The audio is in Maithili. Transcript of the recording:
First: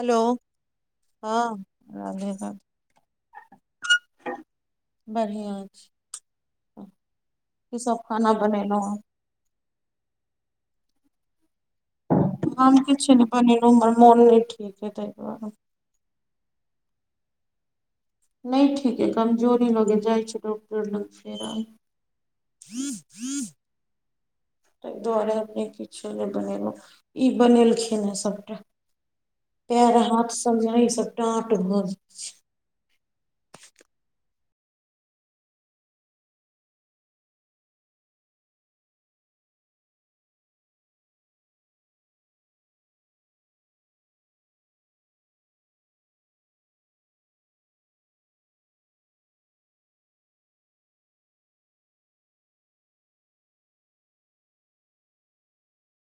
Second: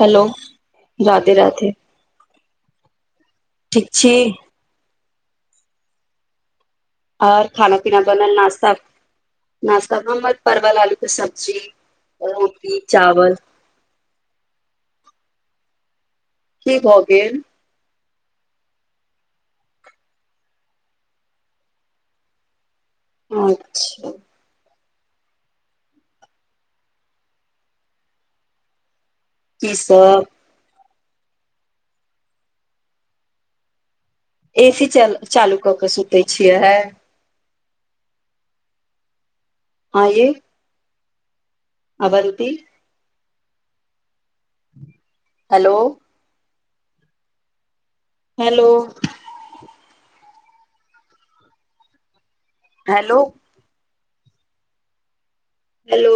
हेलो राधे- राधे राधे-राधे ठीक छी बढ़िआँ छी आऔर खाना पीना बनल नाश्ता नाश्ता हमर परवल आलू के सब्जी हम रोटी किच्छो नय चावल बनेलौं ह हमर मोन नही ठीक ये तै दुआरे की भऽ गेल नै ठीक अय कमजोरी लगे जाइ छै डॉक्टर लग फेर आय अच्छा ताहि दुआरे अपने किच्छो नय बनेलहुँ ई बनेलखिन ह सभटा पैर हाथ सब जे एैख सब टााँट भ जाय छै ए सी च चालू कऽ के सुतै छियै अयै अबंती हेलो हेलो हेलो हेलो